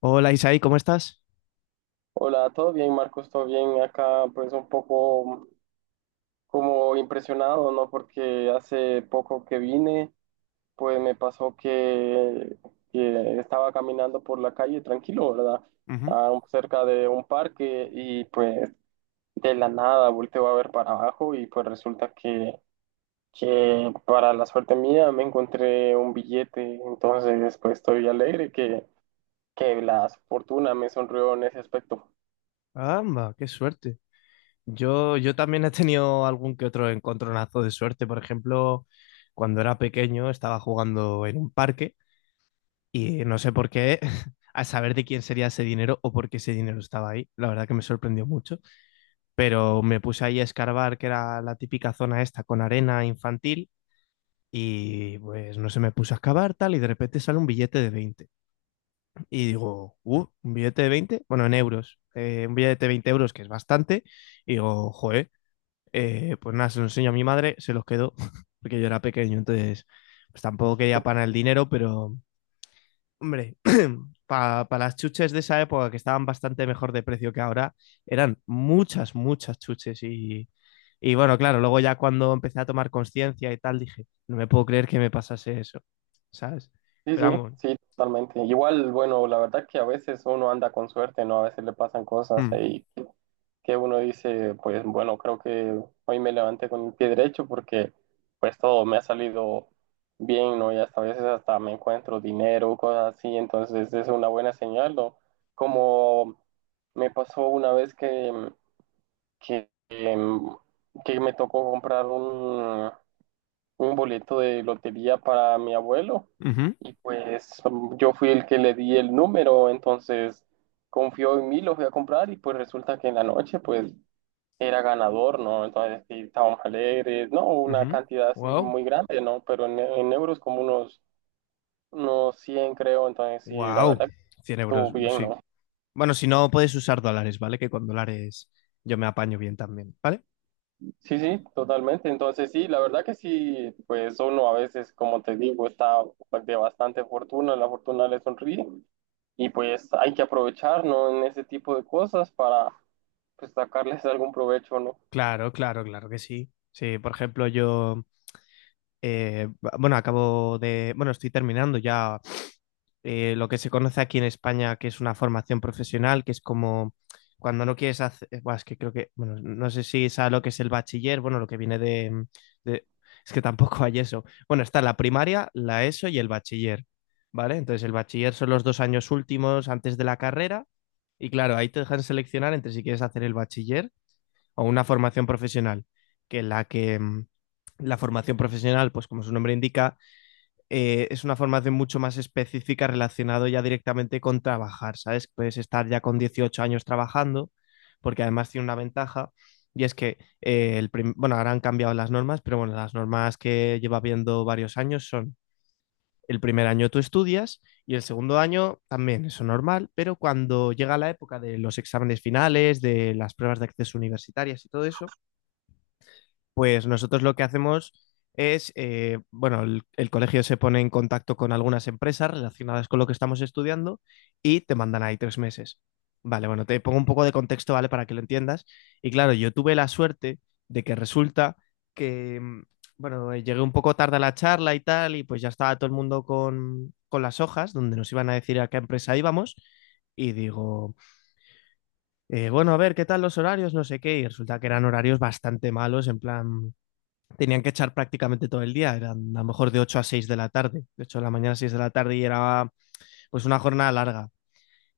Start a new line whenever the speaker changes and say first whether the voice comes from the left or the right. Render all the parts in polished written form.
left: Hola Isaí, ¿cómo estás?
right: Hola, ¿todo bien, Marcos? ¿Todo bien? Acá pues un poco como impresionado, ¿no? Porque hace poco que vine, pues me pasó que estaba caminando por la calle tranquilo, ¿verdad?
left: Ujú.
right: Ah, cerca de un parque y pues de la nada volteo a ver para abajo y pues resulta que para la suerte mía me encontré un billete, entonces pues estoy alegre que la fortuna me sonrió en ese aspecto.
left: Amba, qué suerte. Yo también he tenido algún que otro encontronazo de suerte. Por ejemplo, cuando era pequeño estaba jugando en un parque y no sé por qué, a saber de quién sería ese dinero o por qué ese dinero estaba ahí. La verdad que me sorprendió mucho. Pero me puse ahí a escarbar, que era la típica zona esta con arena infantil. Y pues no sé, me puse a excavar tal y de repente sale un billete de 20. Y digo, un billete de veinte, bueno, en euros. Un billete de 20 euros, que es bastante. Y digo, joder. Pues nada, se los enseño a mi madre, se los quedó, porque yo era pequeño, entonces pues tampoco quería para el dinero, pero hombre, para pa las chuches de esa época, que estaban bastante mejor de precio que ahora, eran muchas, muchas chuches y bueno, claro, luego ya cuando empecé a tomar conciencia y tal, dije, no me puedo creer que me pasase eso, ¿sabes?
right: Sí,
left: Pero
right: sí,
left: vamos,
right: sí, totalmente. Igual, bueno, la verdad que a veces uno anda con suerte, ¿no? A veces le pasan cosas
left: hmm,
right: ahí que uno dice, pues bueno, creo que hoy me levanté con el pie derecho porque pues todo me ha salido bien, ¿no? Y hasta a veces hasta me encuentro dinero, cosas así, entonces es una buena señal, ¿no? Como me pasó una vez que, que me tocó comprar un boleto de lotería para mi abuelo
left: ujú,
right: y pues yo fui el que le di el número, entonces confió en mí, lo fui a comprar y pues resulta que en la noche pues era ganador, ¿no? Entonces sí, estábamos alegres, ¿no? Una
left: ujú,
right: cantidad así
left: wow,
right: muy grande, ¿no? Pero en euros como unos 100 creo, entonces sí, la
left: wow,
right: verdad
left: 100
right: estuvo
left: euros,
right: bien,
left: sí.
right: ¿no?
left: Bueno, si no, puedes usar dólares, ¿vale? Que con dólares yo me apaño bien también, ¿vale?
right: Sí, sí, totalmente. Entonces, sí, la verdad que sí, pues uno a veces, como te digo, está de bastante fortuna, la fortuna le sonríe. Y pues hay que aprovechar, ¿no? En ese tipo de cosas para pues sacarles algún provecho, ¿no?
left: Claro, claro, claro que sí. Sí, por ejemplo, yo, eh, bueno, acabo de, bueno, estoy terminando ya lo que se conoce aquí en España, que es una formación profesional, que es como cuando no quieres hacer, buah, es que creo que, bueno, no sé si es lo que es el bachiller, bueno, lo que viene de, de- es que tampoco hay eso. Bueno, está la primaria, la ESO y el bachiller, ¿vale? Entonces, el bachiller son los dos años últimos antes de la carrera y claro, ahí te dejan seleccionar entre si quieres hacer el bachiller o una formación profesional, que la que la formación profesional, pues como su nombre indica, es una formación mucho más específica relacionado ya directamente con trabajar, ¿sabes? Puedes estar ya con 18 años trabajando, porque además tiene una ventaja, y es que, el prim- bueno, ahora han cambiado las normas, pero bueno, las normas que lleva viendo varios años son: el primer año tú estudias y el segundo año también, eso normal, pero cuando llega la época de los exámenes finales, de las pruebas de acceso universitarias y todo eso, pues nosotros lo que hacemos es, bueno, el colegio se pone en contacto con algunas empresas relacionadas con lo que estamos estudiando y te mandan ahí 3 meses. Vale, bueno, te pongo un poco de contexto, ¿vale? Para que lo entiendas. Y claro, yo tuve la suerte de que resulta que, bueno, llegué un poco tarde a la charla y tal, y pues ya estaba todo el mundo con las hojas donde nos iban a decir a qué empresa íbamos. Y digo, bueno, a ver, ¿qué tal los horarios? No sé qué. Y resulta que eran horarios bastante malos, en plan tenían que echar prácticamente todo el día, eran a lo mejor de 8 a 6 de la tarde, de 8 de la mañana a 6 de la tarde y era pues una jornada larga.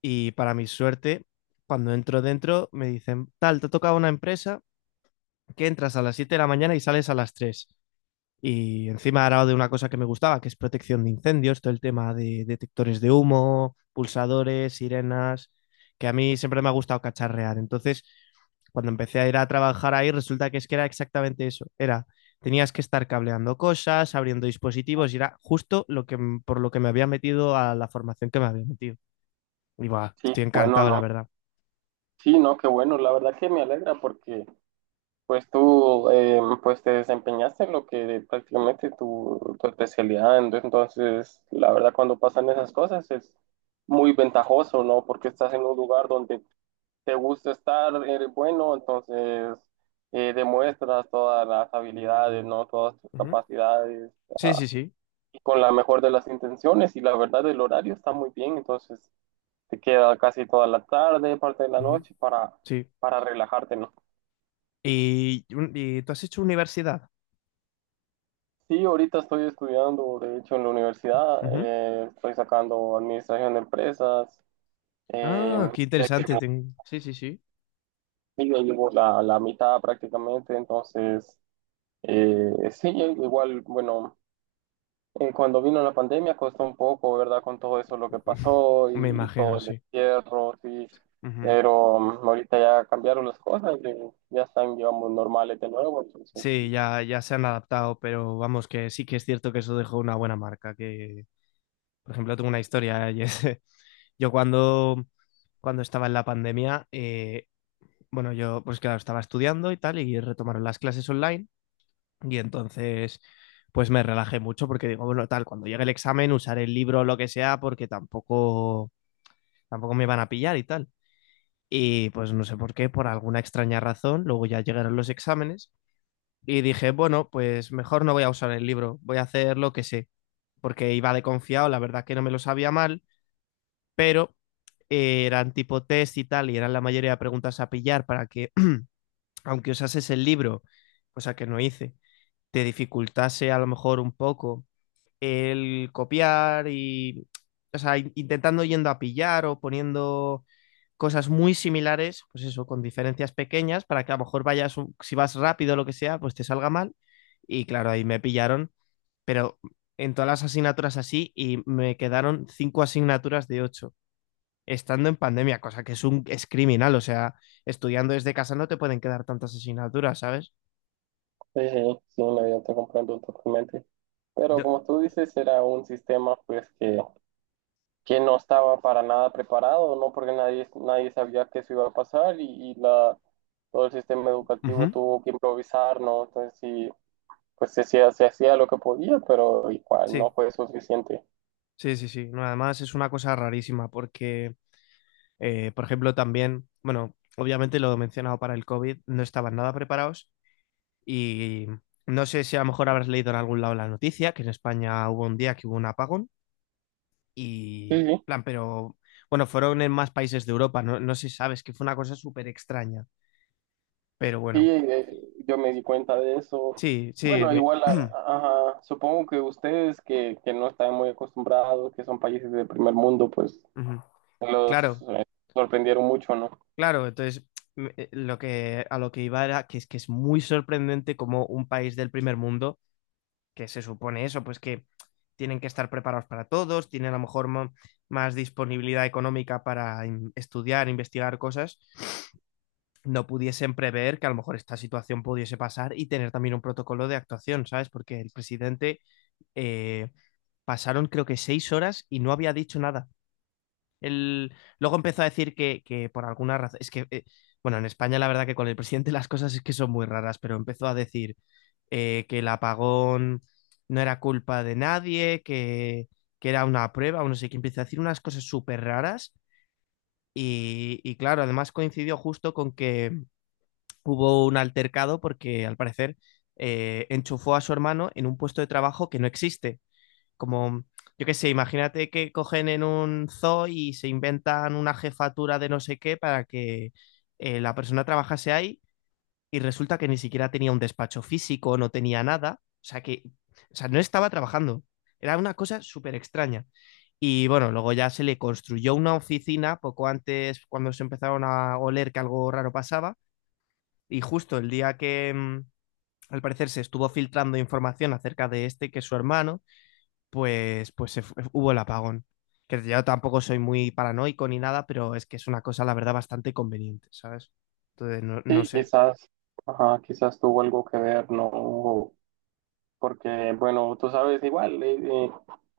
left: Y para mi suerte, cuando entro dentro me dicen, tal, te toca una empresa que entras a las 7 de la mañana y sales a las 3, y encima era de una cosa que me gustaba, que es protección de incendios, todo el tema de detectores de humo, pulsadores, sirenas, que a mí siempre me ha gustado cacharrear. Entonces, cuando empecé a ir a trabajar ahí, resulta que es que era exactamente eso. Era, tenías que estar cableando cosas, abriendo dispositivos, y era justo lo que, por lo que me había metido a la formación que me había metido. Y buah,
right: Sí,
left: estoy
right: bueno,
left: encantado, la
right: ¿no?
left: verdad.
right: Sí, no, qué bueno, la verdad que me alegra porque pues tú pues te desempeñaste en lo que prácticamente tu, especialidad, entonces la verdad cuando pasan esas cosas es muy ventajoso, ¿no? Porque estás en un lugar donde te gusta estar, eres bueno, entonces demuestras todas las habilidades, ¿no? Todas tus
left: Ujú.
right: capacidades
left: Sí, sí, sí.
right: y con la mejor de las intenciones y la verdad el horario está muy bien, entonces te queda casi toda la tarde, parte de la
left: Ujú.
right: noche para,
left: Sí.
right: para relajarte, ¿no?
left: Y, un- y tú has hecho universidad.
right: Sí, ahorita estoy estudiando, de hecho, en la universidad,
left: Ujú.
right: estoy sacando administración de empresas,
left: Ah,
right: eh,
left: qué
right: ya que
left: interesante. Ten- Sí, sí, sí.
right: ya llevo la mitad prácticamente, entonces, sí, igual, bueno, eh, cuando vino la pandemia costó un poco, ¿verdad? Con todo eso lo que pasó
left: Me
right: y
left: imagino,
right: todo el
left: sí.
right: encierro, sí.
left: Ujú.
right: Pero ahorita ya cambiaron las cosas y ya están, digamos, normales de nuevo. Entonces,
left: Sí, ya, ya se han adaptado, pero vamos, que sí que es cierto que eso dejó una buena marca. Que, por ejemplo, tengo una historia y es, yo cuando, cuando estaba en la pandemia, bueno, yo pues claro, estaba estudiando y tal, y retomaron las clases online, y entonces pues me relajé mucho porque digo, bueno, tal, cuando llegue el examen usaré el libro o lo que sea porque tampoco, tampoco me van a pillar y tal. Y pues no sé por qué, por alguna extraña razón, luego ya llegaron los exámenes y dije, bueno, pues mejor no voy a usar el libro, voy a hacer lo que sé, porque iba de confiado, la verdad que no me lo sabía mal, pero eran tipo test y tal, y eran la mayoría de preguntas a pillar para que, aunque usases el libro, cosa que no hice, te dificultase a lo mejor un poco el copiar y, o sea, in- intentando yendo a pillar o poniendo cosas muy similares, pues eso, con diferencias pequeñas, para que a lo mejor vayas, un- si vas rápido o lo que sea, pues te salga mal. Y claro, ahí me pillaron, pero en todas las asignaturas así y me quedaron 5 asignaturas de 8 estando en pandemia, cosa que es un es criminal. O sea, estudiando desde casa no te pueden quedar tantas asignaturas, ¿sabes?
right: sí, sí, sí, no, yo te comprendo totalmente. Pero
left: De-
right: como tú dices, era un sistema pues que no estaba para nada preparado, ¿no? Porque nadie, nadie sabía que eso iba a pasar y todo el sistema educativo
left: ujú.
right: tuvo que improvisar, ¿no? Entonces sí, pues se hacía lo que podía, pero igual
left: Sí,
right: no fue suficiente.
left: sí, sí, sí. No, además es una cosa rarísima porque, por ejemplo, también, bueno, obviamente lo he mencionado para el COVID, no estaban nada preparados y no sé si a lo mejor habrás leído en algún lado la noticia que en España hubo un día que hubo un apagón
right: Sí,
left: y,
right: sí,
left: plan, pero bueno, fueron en más países de Europa, no, no sé si sabes, que fue una cosa súper extraña, pero
right: sí,
left: bueno,
right: yo me di cuenta de eso.
left: sí, sí,
right: Bueno,
left: me-
right: igual, ajá, supongo que ustedes que no están muy acostumbrados, que son países de primer mundo, pues
left: Ujú.
right: los
left: Claro,
right: eh, sorprendieron mucho, ¿no?
left: claro. Entonces, lo que, a lo que iba era que es muy sorprendente como un país del primer mundo, que se supone eso, pues que tienen que estar preparados para todos, tienen a lo mejor mo- más disponibilidad económica para in- estudiar, investigar cosas, no pudiesen prever que a lo mejor esta situación pudiese pasar y tener también un protocolo de actuación, ¿sabes? Porque el presidente eh, pasaron creo que 6 horas y no había dicho nada. Él luego empezó a decir que por alguna razón, es que, bueno, en España la verdad que con el presidente las cosas es que son muy raras, pero empezó a decir que el apagón no era culpa de nadie, que era una prueba, o no sé qué, empezó a decir unas cosas súper raras. Y claro, además coincidió justo con que hubo un altercado porque al parecer enchufó a su hermano en un puesto de trabajo que no existe, como, yo qué sé, imagínate que cogen en un zoo y se inventan una jefatura de no sé qué para que la persona trabajase ahí y resulta que ni siquiera tenía un despacho físico, no tenía nada, o sea que, o sea, no estaba trabajando, era una cosa súper extraña. Y bueno, luego ya se le construyó una oficina poco antes cuando se empezaron a oler que algo raro pasaba y justo el día que, al parecer se estuvo filtrando información acerca de este, que es su hermano, pues, pues se fu- hubo el apagón. Que yo tampoco soy muy paranoico ni nada, pero es que es una cosa, la verdad, bastante conveniente, ¿sabes? Entonces, no, no
right: Sí,
left: sé.
right: quizás, ajá, quizás tuvo algo que ver, ¿no? Porque, bueno, tú sabes, igual, eh,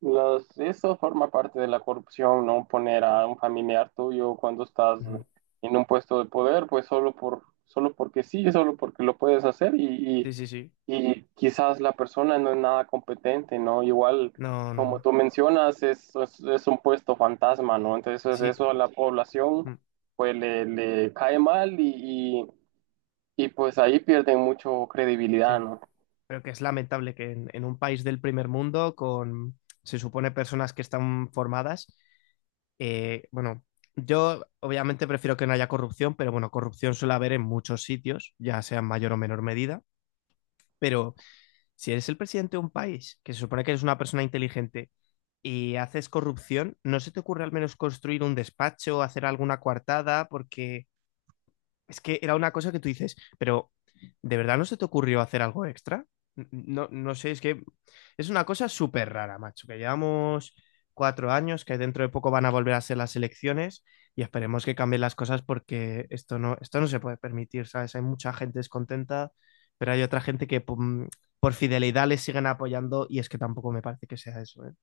right: eso forma parte de la corrupción, ¿no? Poner a un familiar tuyo cuando estás
left: Ujú.
right: en un puesto de poder, pues solo por, solo porque sí, solo porque lo puedes hacer
left: Sí,
right: y,
left: sí, sí.
right: y quizás la persona no es nada competente, ¿no? Igual,
left: No, no,
right: como
left: no.
right: tú mencionas, es, es un puesto fantasma, ¿no? Entonces,
left: Sí,
right: eso a la población,
left: mm,
right: pues le, cae mal y, y pues ahí pierden mucho credibilidad,
left: sí.
right: ¿no?
left: Pero que es lamentable que en un país del primer mundo, con, se supone, personas que están formadas, bueno, yo obviamente prefiero que no haya corrupción, pero bueno, corrupción suele haber en muchos sitios, ya sea en mayor o menor medida, pero si eres el presidente de un país, que se supone que eres una persona inteligente y haces corrupción, ¿no se te ocurre al menos construir un despacho, hacer alguna coartada? Porque es que era una cosa que tú dices, pero ¿de verdad no se te ocurrió hacer algo extra? No, no sé, es que es una cosa súper rara, macho, que llevamos 4 años, que dentro de poco van a volver a ser las elecciones y esperemos que cambien las cosas porque esto no se puede permitir, ¿sabes? Hay mucha gente descontenta, pero hay otra gente que pum, por fidelidad les siguen apoyando y es que tampoco me parece que sea eso, ¿eh?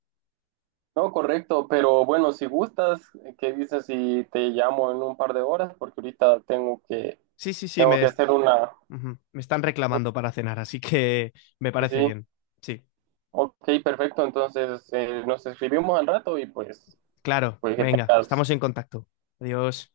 right: No, correcto, pero bueno, si gustas, ¿qué dices si te llamo en un par de horas? Porque ahorita tengo que,
left: Sí, sí, sí,
right: tengo
left: me,
right: que
left: est-
right: hacer una...
left: ujú, me están reclamando para cenar, así que me
right: Sí,
left: parece
right: sí,
left: bien, sí.
right: ok, perfecto, entonces nos escribimos al rato y pues,
left: Claro,
right: pues que
left: venga,
right: tengas...
left: estamos en contacto. Adiós.